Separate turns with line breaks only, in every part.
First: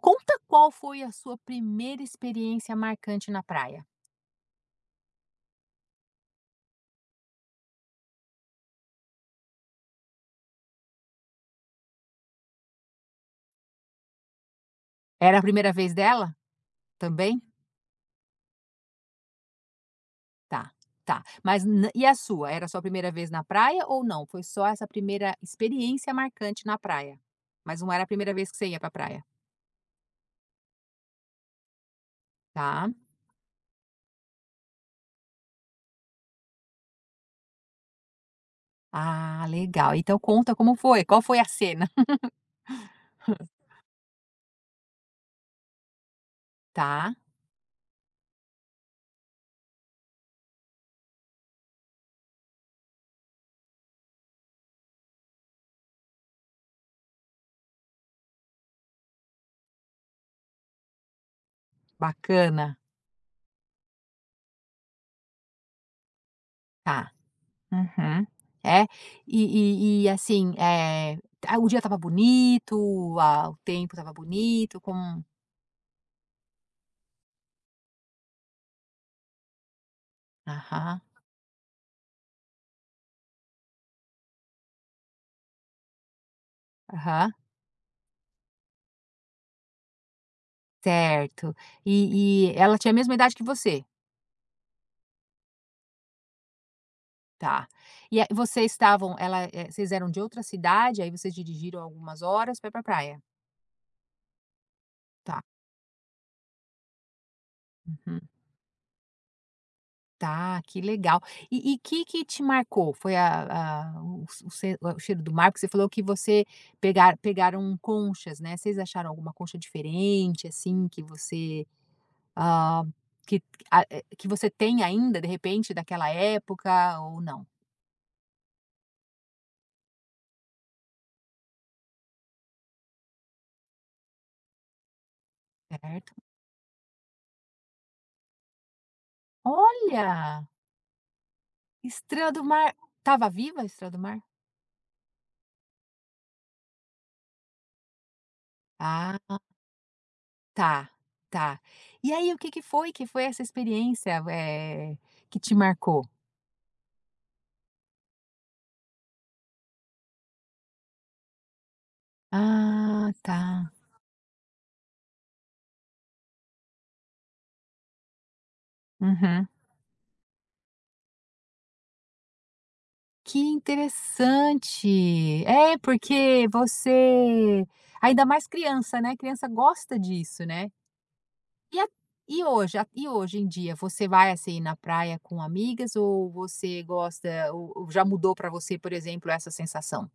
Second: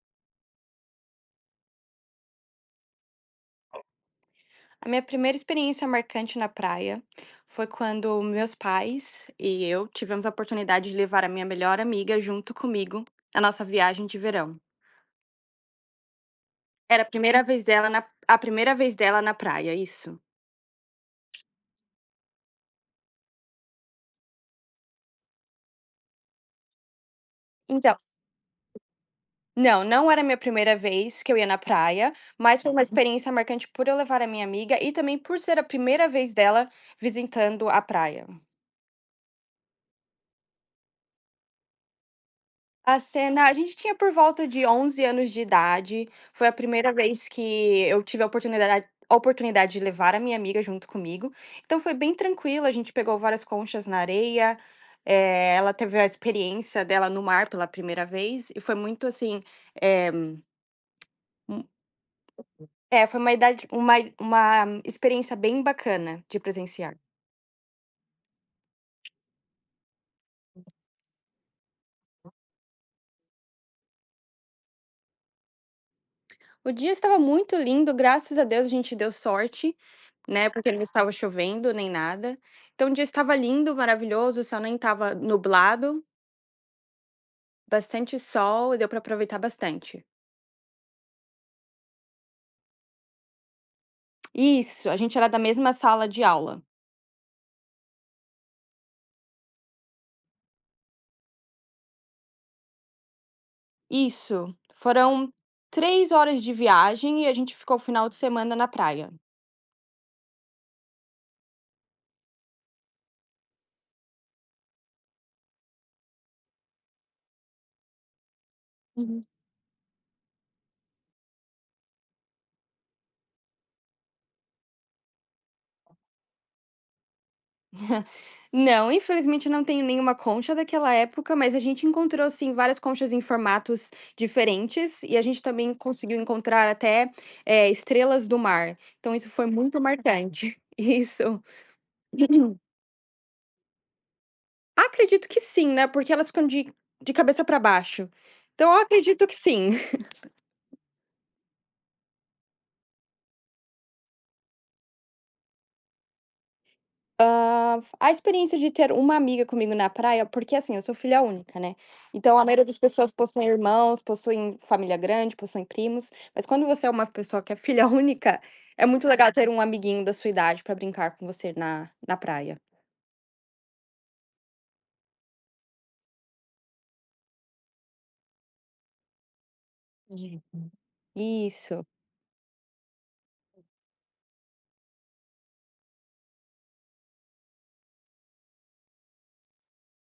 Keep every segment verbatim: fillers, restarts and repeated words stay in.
Conta qual foi a sua primeira experiência marcante na praia.
A minha primeira experiência marcante na praia foi quando meus pais e eu tivemos a oportunidade de levar a minha melhor amiga junto comigo na nossa viagem de verão.
Era a primeira vez dela
Era a
também?
primeira vez dela na A primeira vez dela na praia, isso.
Tá, tá. Mas n e a sua? Era a sua primeira vez na praia ou não? Foi só essa primeira experiência marcante na praia, mas não
Então,
era a primeira vez que você ia pra praia?
não, não era a minha primeira vez que eu ia na praia, mas foi uma
Tá.
experiência marcante por eu levar a minha amiga e também por ser a primeira vez dela visitando a praia.
Ah, legal. Então conta como foi, qual foi a cena?
A cena a gente tinha por volta de onze anos de idade, foi a primeira
Tá,
vez que eu tive a oportunidade a oportunidade de levar a minha amiga junto comigo, então foi bem tranquilo, a gente pegou várias conchas na areia, eh, ela teve a experiência dela no mar pela primeira vez e foi muito assim, eh, hum,
bacana.
é, foi uma idade uma uma experiência bem bacana de presenciar.
Tá. Uhum. É. E e e assim, eh, ah, o dia estava bonito, a o tempo estava bonito, como
O dia estava muito lindo, graças a Deus a gente deu sorte, né, porque não
aham.
estava chovendo nem nada. Então o dia estava lindo, maravilhoso, o céu nem estava nublado,
Aham,
bastante sol e deu para aproveitar bastante.
certo. E e ela tinha a mesma idade que você?
Isso, a gente era da mesma sala de aula.
Tá. E a Vocês estavam ela, eh, vocês eram de outra cidade, aí vocês dirigiram algumas horas para ir pra praia?
Isso, foram
Tá.
três horas de viagem e a gente ficou o final de
Uhum.
semana na praia.
Tá, que legal. E e que que te marcou? Foi a a o o ce o cheiro do mar? Porque você falou que você pegar pegaram conchas, né. Vocês acharam alguma concha diferente, assim, que você, hã, que a eh, que você tem ainda, de repente, daquela época ou não?
Não, infelizmente eu não tenho nenhuma concha daquela época, mas a gente encontrou assim várias conchas em formatos diferentes e a gente também
Certo.
conseguiu encontrar até, eh, estrelas do mar. Então isso foi muito
Olha!
marcante. Isso.
Estrela do mar, estava viva a estrela do mar?
Acredito que sim, né, porque elas ficam de de cabeça para baixo. Então eu
Ah,
acredito que sim.
tá, tá. E aí, o que que foi que foi essa experiência, eh, que te marcou?
A experiência de ter uma amiga comigo na praia, porque assim, eu sou filha única, né. Então a maioria das
Ah,
pessoas possuem
tá.
irmãos, possuem família grande, possuem primos, mas quando você é uma pessoa que é filha única, é muito legal
Uhum.
ter um amiguinho da sua idade pra brincar com você na na praia.
Que interessante. É, porque você ainda mais criança, né, criança gosta
Entendi.
disso, né. E
Isso.
a e hoje a e hoje em dia, você vai, assim, na praia com amigas, ou você gosta, ou ou já mudou pra você, por exemplo, essa sensação?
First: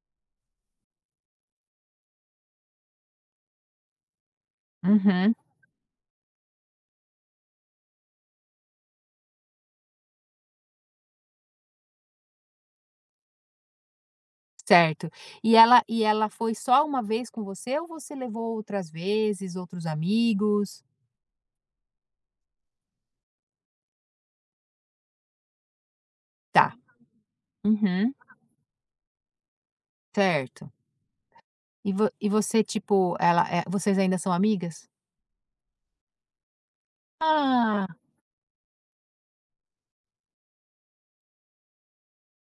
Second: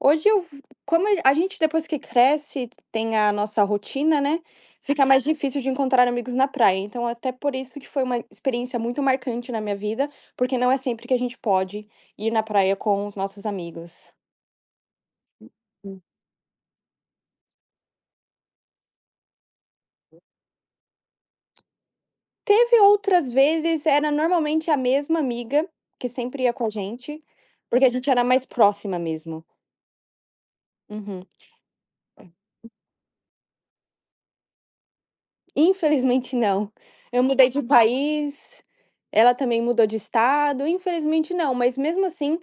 Hoje eu v como a gente depois que cresce, tem a nossa rotina, né, fica mais
Uhum.
difícil de encontrar amigos na praia, então até por isso que foi uma experiência muito marcante na minha vida, porque não é sempre que a gente pode ir na praia com os nossos amigos.
Certo. E ela e ela foi só uma vez com você, ou você levou outras vezes, outros amigos?
Teve outras vezes, era normalmente a mesma amiga, que sempre ia com a
Tá.
gente, porque a gente
Uhum.
era mais próxima mesmo.
Certo.
Uhum.
E vo e você, tipo, ela eh, vocês ainda são amigas?
Infelizmente não. Eu mudei de
Ah,
país, ela também mudou de estado, infelizmente não, mas mesmo assim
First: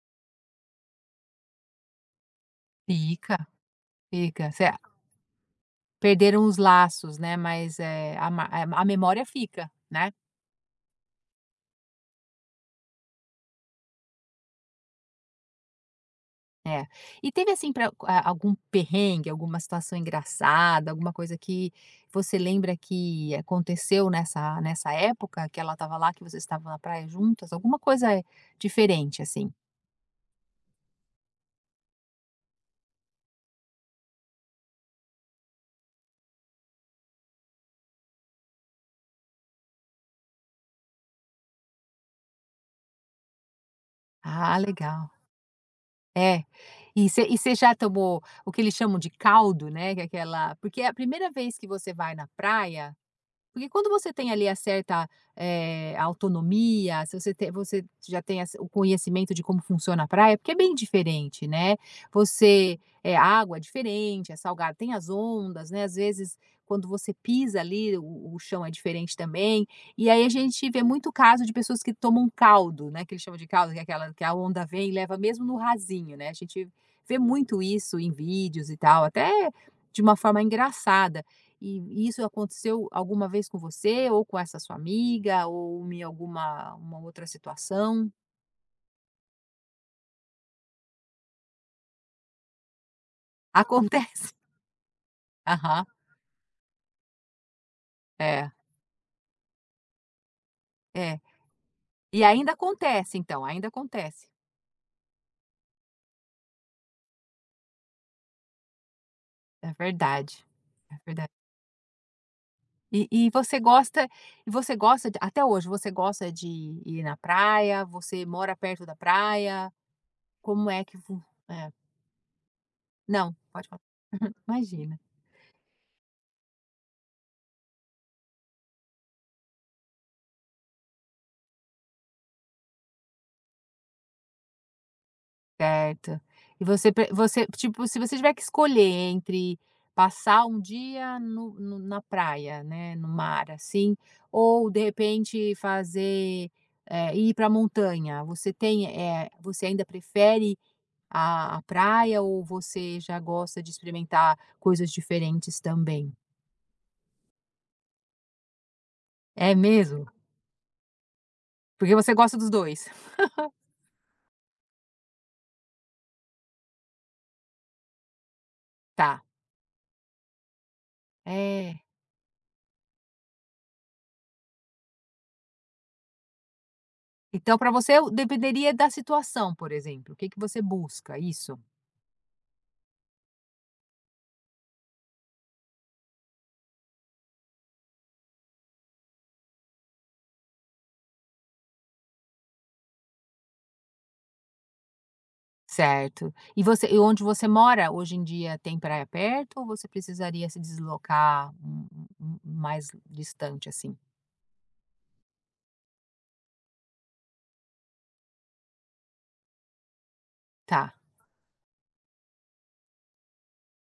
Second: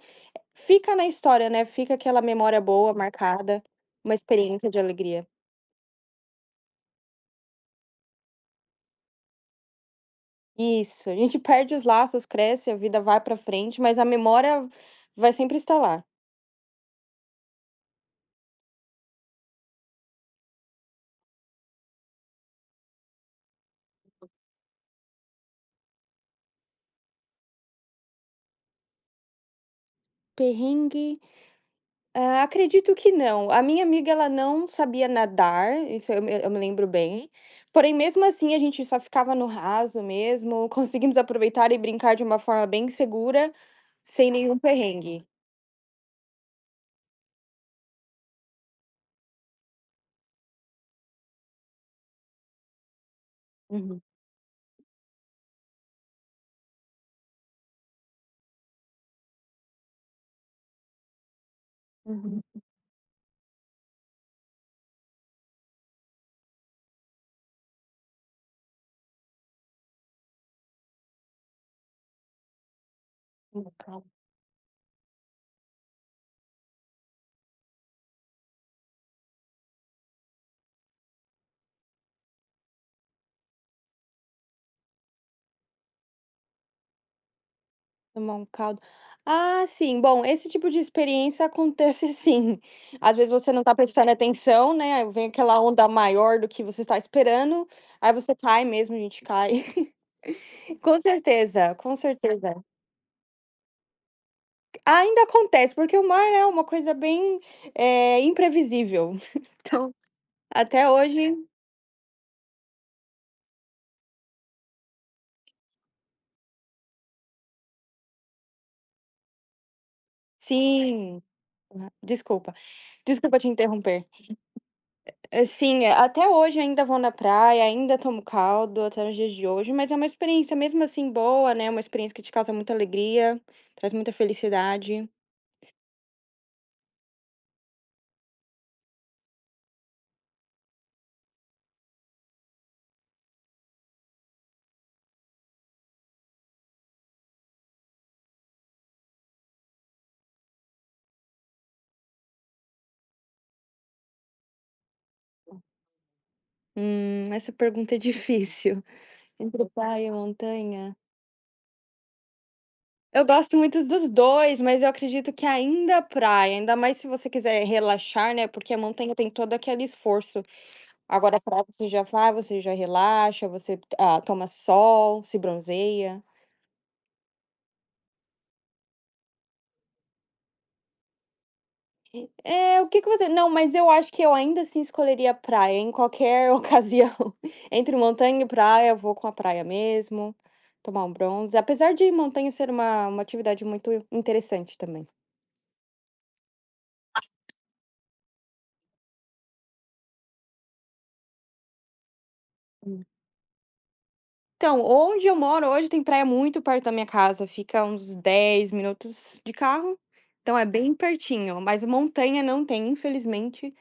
fica na história, né, fica aquela memória boa
fica,
marcada, uma
fica. Você,
experiência de alegria.
perderam os laços, né, mas, é a ma eh, a memória fica, né?
Isso, a gente perde os laços, cresce, a vida vai pra frente, mas a memória vai sempre estar lá.
É. E teve assim, para algum perrengue, alguma situação engraçada, alguma coisa que você lembra que aconteceu nessa nessa época que ela estava lá, que vocês estavam na praia juntas, alguma coisa eh, diferente assim?
Perrengue, ah, acredito que não. A minha amiga, ela não sabia nadar, isso eu me eu me lembro bem, porém mesmo assim a gente só ficava no raso mesmo, conseguimos aproveitar e brincar de uma forma bem segura, sem nenhum
Ah, legal.
perrengue.
É. E você já tomou o que eles chamam de caldo, né, que é aquela, porque é a primeira vez que você vai na praia. Porque quando
Uhum.
você tem ali a certa, eh, autonomia, se você te você já tem essa o conhecimento de como funciona a praia, porque é bem diferente, né.
Uhum.
Você é a água é diferente, é salgada, tem as ondas, né, às vezes quando você pisa ali, o o chão é diferente também, e aí a gente vê muito caso de pessoas que tomam caldo, né, que eles chamam de caldo, que é aquela que a onda vem e leva mesmo no rasinho, né. A gente vê muito isso em vídeos e tal, até de uma forma engraçada. E isso aconteceu alguma vez com você, ou com essa sua amiga, ou em alguma uma outra situação?
Tomar um caldo. Ah, sim. Bom, esse tipo de experiência acontece sim. Às vezes você não tá prestando
Acontece.
atenção, né, aí vem aquela
Aham.
onda maior do que você está esperando, aí você
É,
cai mesmo, a gente cai. Com
é.
certeza, com
E ainda
certeza.
acontece, então, ainda acontece.
Ainda acontece, porque o mar é uma coisa bem, é imprevisível.
É
Então,
verdade,
até
é verdade.
hoje
E e você gosta e você gosta, de até hoje, você gosta de ir na praia? Você mora perto da praia? Como é que fu
sim.
é.
Desculpa.
Não,
Desculpa te
pode falar.
interromper.
Imagina.
Assim, é, até hoje ainda vou na praia, ainda tomo caldo até os dias de hoje, mas é uma experiência mesmo assim boa, né, uma experiência que te causa muita alegria, traz muita felicidade.
Certo. E você pre você tipo, se você tiver que escolher entre passar um dia no no na praia, né, no mar, assim, ou de repente fazer, eh, ir para a montanha, você tem, eh, você ainda prefere a a praia, ou você já gosta de experimentar coisas diferentes também?
Hum, essa pergunta é difícil.
É
Entre
mesmo?
praia e montanha?
Porque você gosta dos dois,
Eu gosto muito dos dois mas eu acredito que ainda a praia, ainda mais se você quiser relaxar, né, porque a montanha
tá.
tem todo aquele esforço. Agora a praia
É.
você já vai, você já relaxa, você, ah, toma sol, se bronzeia.
Então para você dependeria da situação, por exemplo, o que que você busca, isso?
É, o que que você não, mas eu acho que eu ainda assim escolheria praia em qualquer ocasião. Entre montanha e praia, eu vou com a praia mesmo, tomar um bronze, apesar de montanha ser uma uma atividade muito interessante também.
Certo. E você e onde você mora hoje em dia tem praia perto, ou você precisaria se deslocar um um um um mais distante, assim?
Então, onde eu moro hoje tem praia muito perto da minha casa, fica uns dez minutos de carro, então é
Tá,
bem pertinho, mas montanha não tem, infelizmente,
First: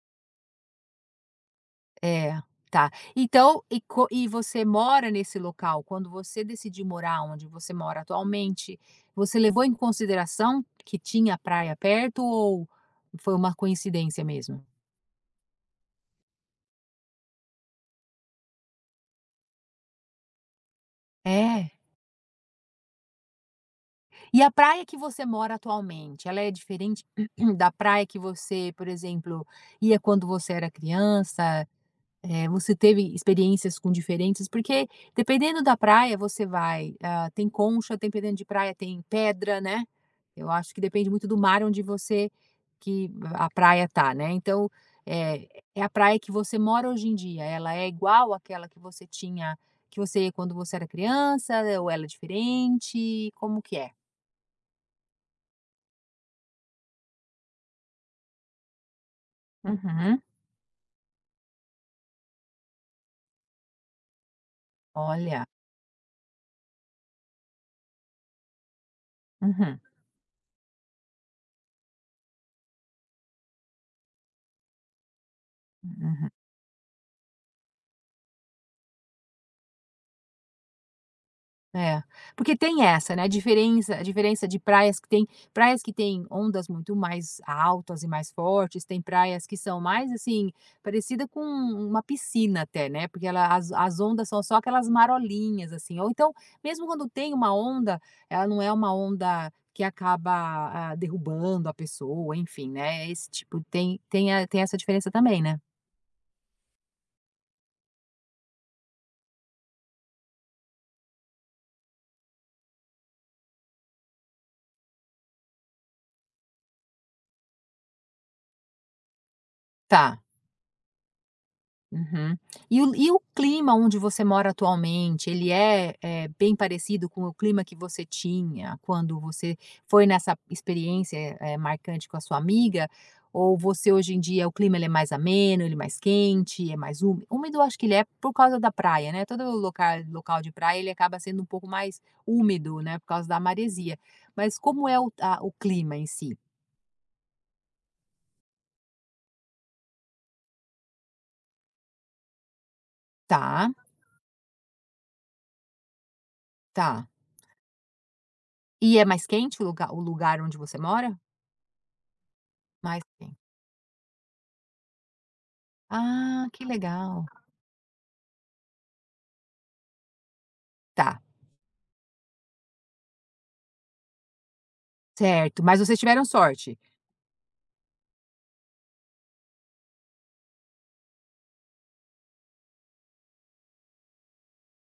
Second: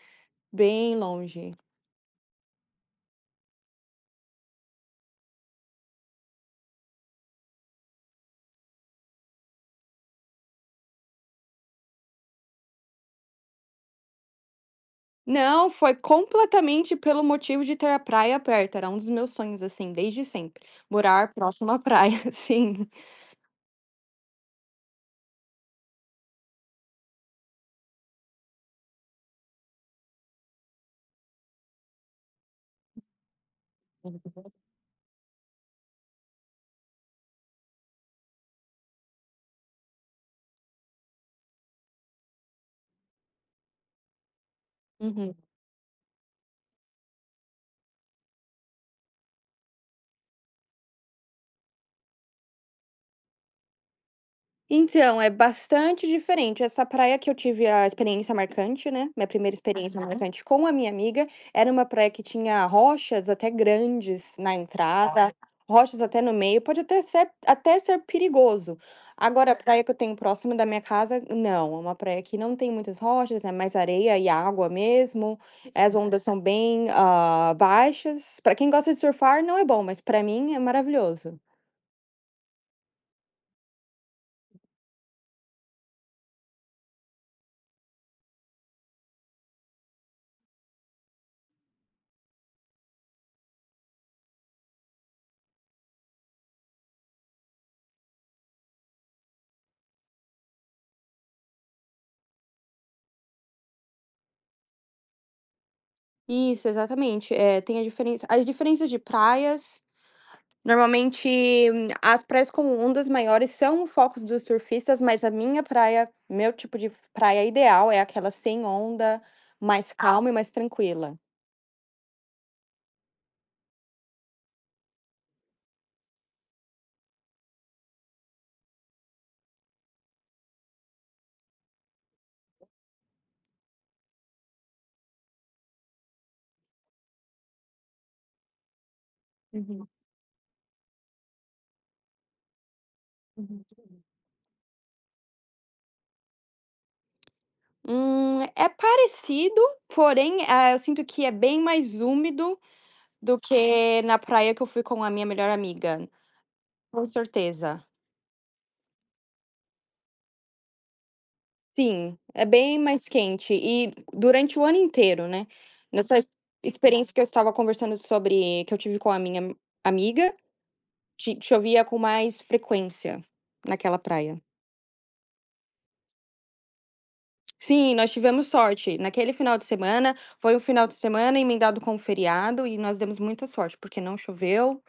bem longe.
é, tá. Então e co e você mora nesse local, quando você decidiu morar onde você mora atualmente, você levou em consideração que tinha praia perto, ou foi uma coincidência mesmo?
Não, foi completamente pelo motivo de ter a praia perto, era um dos meus sonhos, assim, desde sempre, morar
É.
próximo à praia, sim.
E a praia que você mora atualmente, ela é diferente da praia que você, por exemplo, ia quando você era criança? Eh, você teve experiências com diferentes, porque dependendo da praia você vai, ah, tem concha, tem dependendo de praia tem pedra, né. Eu acho que depende muito do mar onde você que a praia tá, né. Então,
Uhum.
eh, é a praia que você mora hoje em dia, ela é igual àquela que você tinha que você, quando você era criança, ou ela é diferente? Como que é?
Então, é bastante diferente. Essa praia que eu tive a experiência marcante, né, minha primeira experiência, aham,
Uhum.
marcante com a minha amiga, era uma praia que tinha rochas até grandes na entrada, olha,
Olha.
rochas até no meio, pode até ser até ser perigoso. Agora, a
Uhum,
praia que eu tenho próxima da minha casa, não, é uma praia que não tem muitas rochas, é mais areia e água mesmo, as ondas
uhum.
são bem, ah, baixas. Para quem gosta de surfar, não é bom, mas para mim é maravilhoso.
É, porque tem essa, né, a diferença a diferença de praias, que tem praias que têm ondas muito mais altas e mais fortes, tem praias que são mais, assim, parecida com uma piscina até, né, porque ela as as ondas são só aquelas marolinhas, assim, ou então, mesmo quando tem uma onda, ela não é uma onda que acaba, ah, derrubando a pessoa, enfim, né, esse tipo, tem tem a tem essa diferença também, né?
Isso, exatamente. Eh, tem a diferença as diferenças de praias, normalmente, hum, as praias com ondas maiores são o foco dos surfistas, mas a minha praia, meu tipo de praia ideal é aquela sem onda, mais
Tá.
calma e mais tranquila.
Uhum. E o e o clima onde você mora atualmente, ele é, eh, bem parecido com o clima que você tinha quando você foi nessa experiência, eh, marcante com a sua amiga? Ou você hoje em dia, o clima, ele é mais ameno, ele é mais quente, é mais úmido? Úmido eu acho que ele é por causa da praia, né, todo
Uhum,
loca local de praia ele acaba sendo um pouco mais úmido, né, por causa da
uhum.
maresia. Mas como é o a o clima em si?
Hum, é parecido, porém, ah, eu sinto que é bem mais úmido do
Tá,
que na praia que eu fui com a minha melhor amiga, com
tá.
certeza.
E é mais quente o lugar, o lugar onde você mora?
Sim, é bem
Mais
mais
quente.
quente e durante o ano inteiro, né. Nessa ex
Ah, que
experiência que eu
legal.
estava conversando sobre que eu tive com a minha amiga,
Tá,
ti chovia com mais frequência naquela praia.
certo, mas vocês tiveram sorte.
Sim, nós tivemos sorte. Naquele final de semana, foi um final de semana emendado com um feriado e nós demos muita sorte, porque não choveu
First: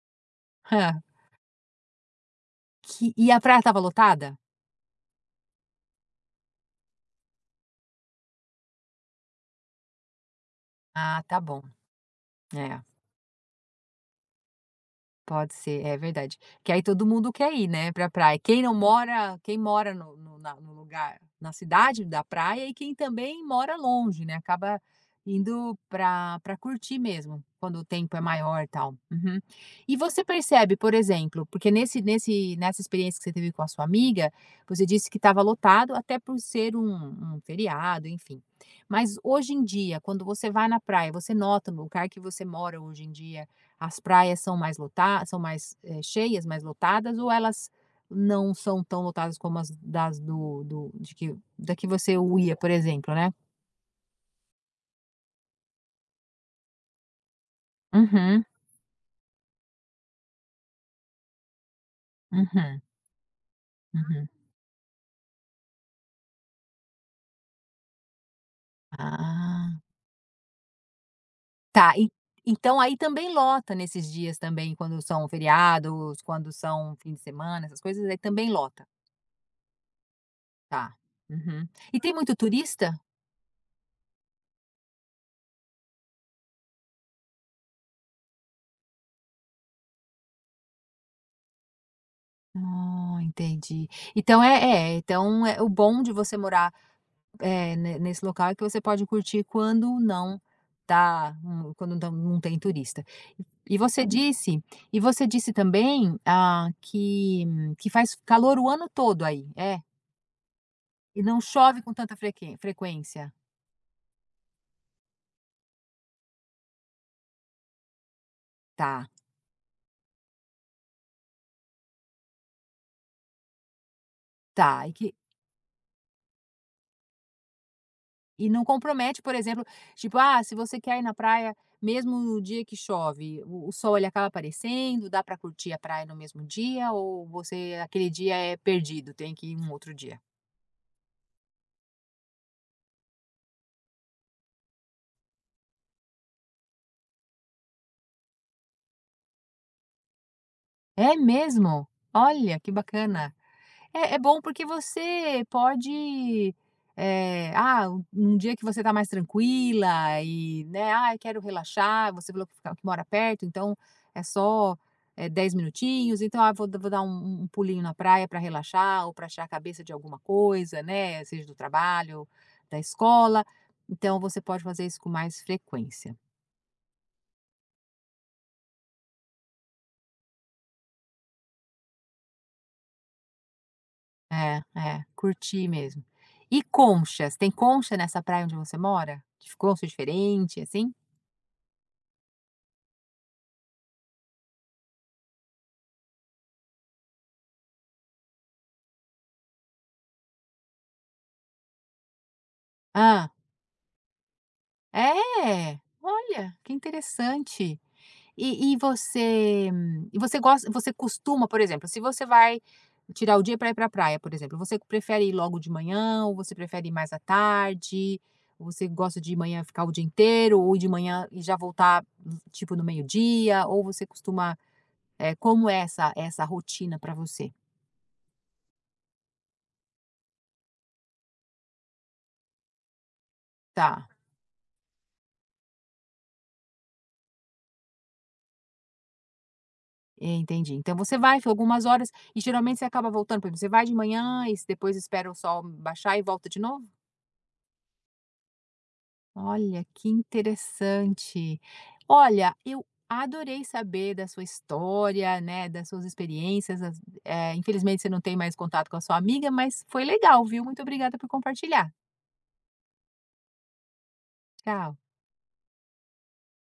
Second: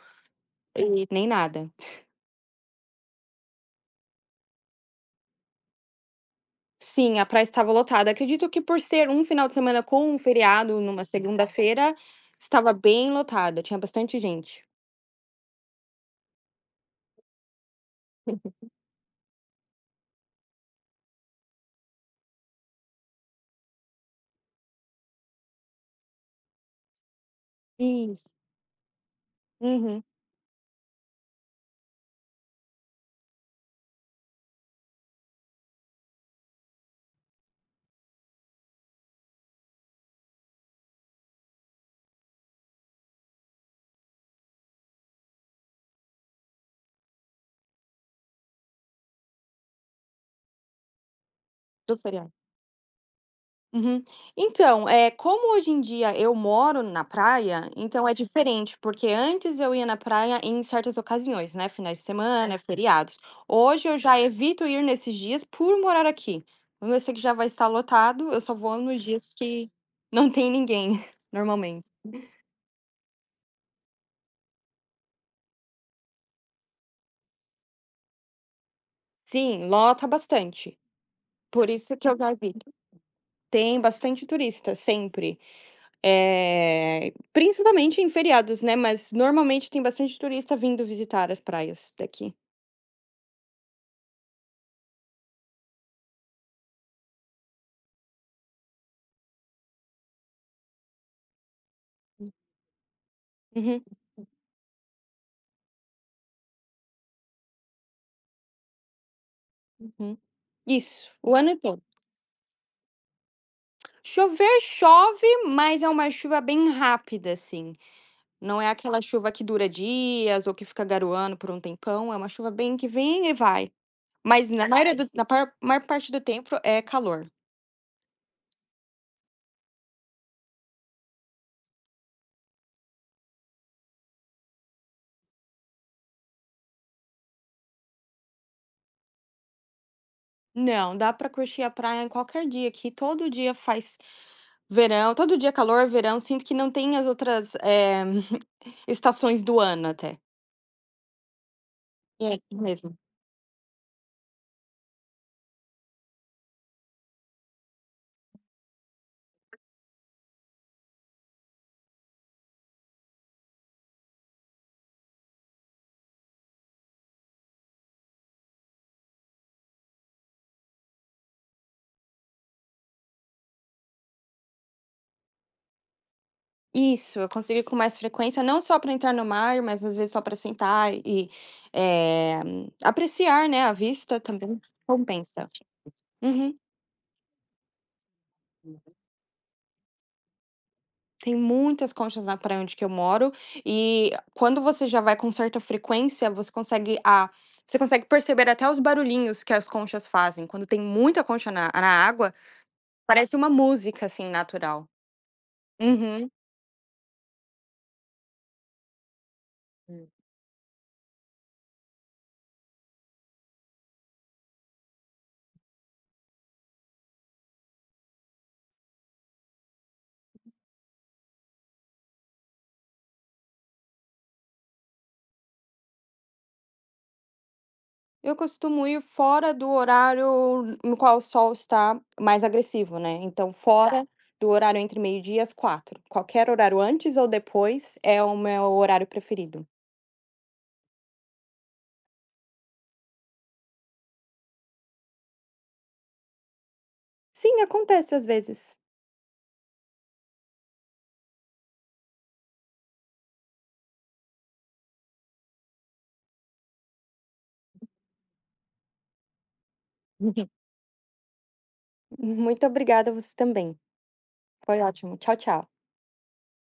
Hã.
e nem nada.
Que E a praia estava lotada?
Sim, a praia estava lotada. Acredito que por ser um final de semana com um feriado numa
Ah, tá bom.
segunda-feira, estava
É.
bem lotada, tinha bastante gente.
Pode ser, é verdade. Que aí todo mundo quer ir, né, pra praia. Quem não mora quem mora no no na no lugar, na cidade da praia, e quem também mora longe, né, acaba indo pra pra curtir mesmo, quando o tempo é
Isso.
maior, e tal. Uhum. E
Uhum,
você percebe, por exemplo, porque nesse nesse nessa experiência que você teve com a sua amiga, você disse que estava lotado, até por ser um um feriado, enfim. Mas hoje em dia, quando você vai na praia, você nota no lugar que você mora hoje em dia, as praias são mais lotadas são mais, eh, cheias, mais lotadas, ou elas não são tão lotadas como as das, do do de que da que
do
você
feriado.
ia, por exemplo, né?
Uhum. Então, é como hoje em dia eu moro na praia, então é
Uhum,
diferente, porque antes eu ia na praia em certas ocasiões, né, finais de semana,
uhum,
feriados. Hoje eu já
uhum.
evito ir nesses dias por morar aqui. Como eu sei que já vai estar lotado, eu só vou nos dias que
Ah,
não tem ninguém, normalmente.
tá. E então aí também lota nesses dias também, quando são feriados, quando são fim de semana, essas coisas, aí também lota?
Sim, lota bastante.
Tá. Uhum.
Por isso
E
que
tem
eu já
muito
vi.
turista?
Tem bastante turista, sempre. Eh, principalmente em feriados, né, mas normalmente tem bastante turista vindo visitar as praias daqui.
Ah, entendi. Então é é, então é o bom de você morar. É, ne nesse local que você pode curtir quando não tá, hum, quando não não tem turista. E
Uhum,
você Hum. disse e você disse também, ah, que que faz calor o ano todo aí, é?
uhum. Isso,
E
o
não
ano
chove
todo.
com tanta frequen frequência.
Chover, chove, mas é uma chuva bem rápida, assim. Não é aquela
Tá,
chuva que dura dias ou que fica garoando por um tempão, é uma chuva bem que vem e vai. Mas na
tá. E
maioria do
que
na par maior parte do tempo é calor.
e não compromete, por exemplo, tipo, ah, se você quer ir na praia mesmo no dia que chove, o o sol ele acaba aparecendo, dá para curtir a praia no mesmo dia, ou você aquele dia é perdido, tem que ir um outro dia?
Não, dá pra curtir a praia em qualquer dia, aqui todo dia faz verão, todo dia é calor, verão, sinto que não tem as outras, eh, estações do ano até.
É mesmo?
E é aqui
Olha, que
mesmo.
bacana. É é bom porque você pode, eh, ah, um um dia que você tá mais tranquila e, né, "Ai, quero relaxar", você falou que fica que mora perto, então é só, eh, dez minutinhos, então, "Ah, vou da vou dar um um pulinho na praia para relaxar ou para achar a cabeça de alguma coisa", né, seja do trabalho, da escola. Então você pode fazer isso com mais frequência.
Isso, eu consigo ir com mais frequência, não só para entrar no mar, mas às vezes só para sentar e, eh, apreciar, né, a vista também
É, é,
compensa.
curtir mesmo.
Uhum.
E conchas, tem concha nessa praia onde você mora? De concha diferente, assim?
Tem muitas conchas na praia onde que eu moro, e quando você já vai com certa frequência, você consegue a você consegue perceber até os barulhinhos que as conchas fazem. Quando tem muita concha na na água,
Ah,
parece uma música, assim, natural.
é?
Uhum.
Olha, que interessante. E e você
Hum.
hum, e você gosta você costuma, por exemplo, se você vai tirar o dia para ir para a praia, por exemplo, você prefere ir logo de manhã, ou você prefere ir mais à tarde? Ou você gosta de ir manhã, ficar o dia inteiro, ou ir de manhã e já voltar, tipo, no meio-dia? Ou você costuma, eh, como é essa essa rotina para você?
Eu costumo ir fora do horário no qual o sol está mais agressivo, né, então, tá, fora
Tá,
do horário entre meio-dia e às quatro. Qualquer horário antes ou depois é o meu horário preferido.
entendi. Então você vai, fica algumas horas, e geralmente você acaba voltando, por exemplo, você vai de manhã e depois espera o sol baixar e volta de novo?
Sim, acontece às vezes.
Olha, que interessante. Olha, eu adorei saber da sua história, né, das suas experiências. As- eh, infelizmente você não tem mais contato com a sua amiga, mas foi legal, viu? Muito obrigada por compartilhar.
Muito obrigada, você também. Foi
Tchau.
ótimo. Tchau, tchau.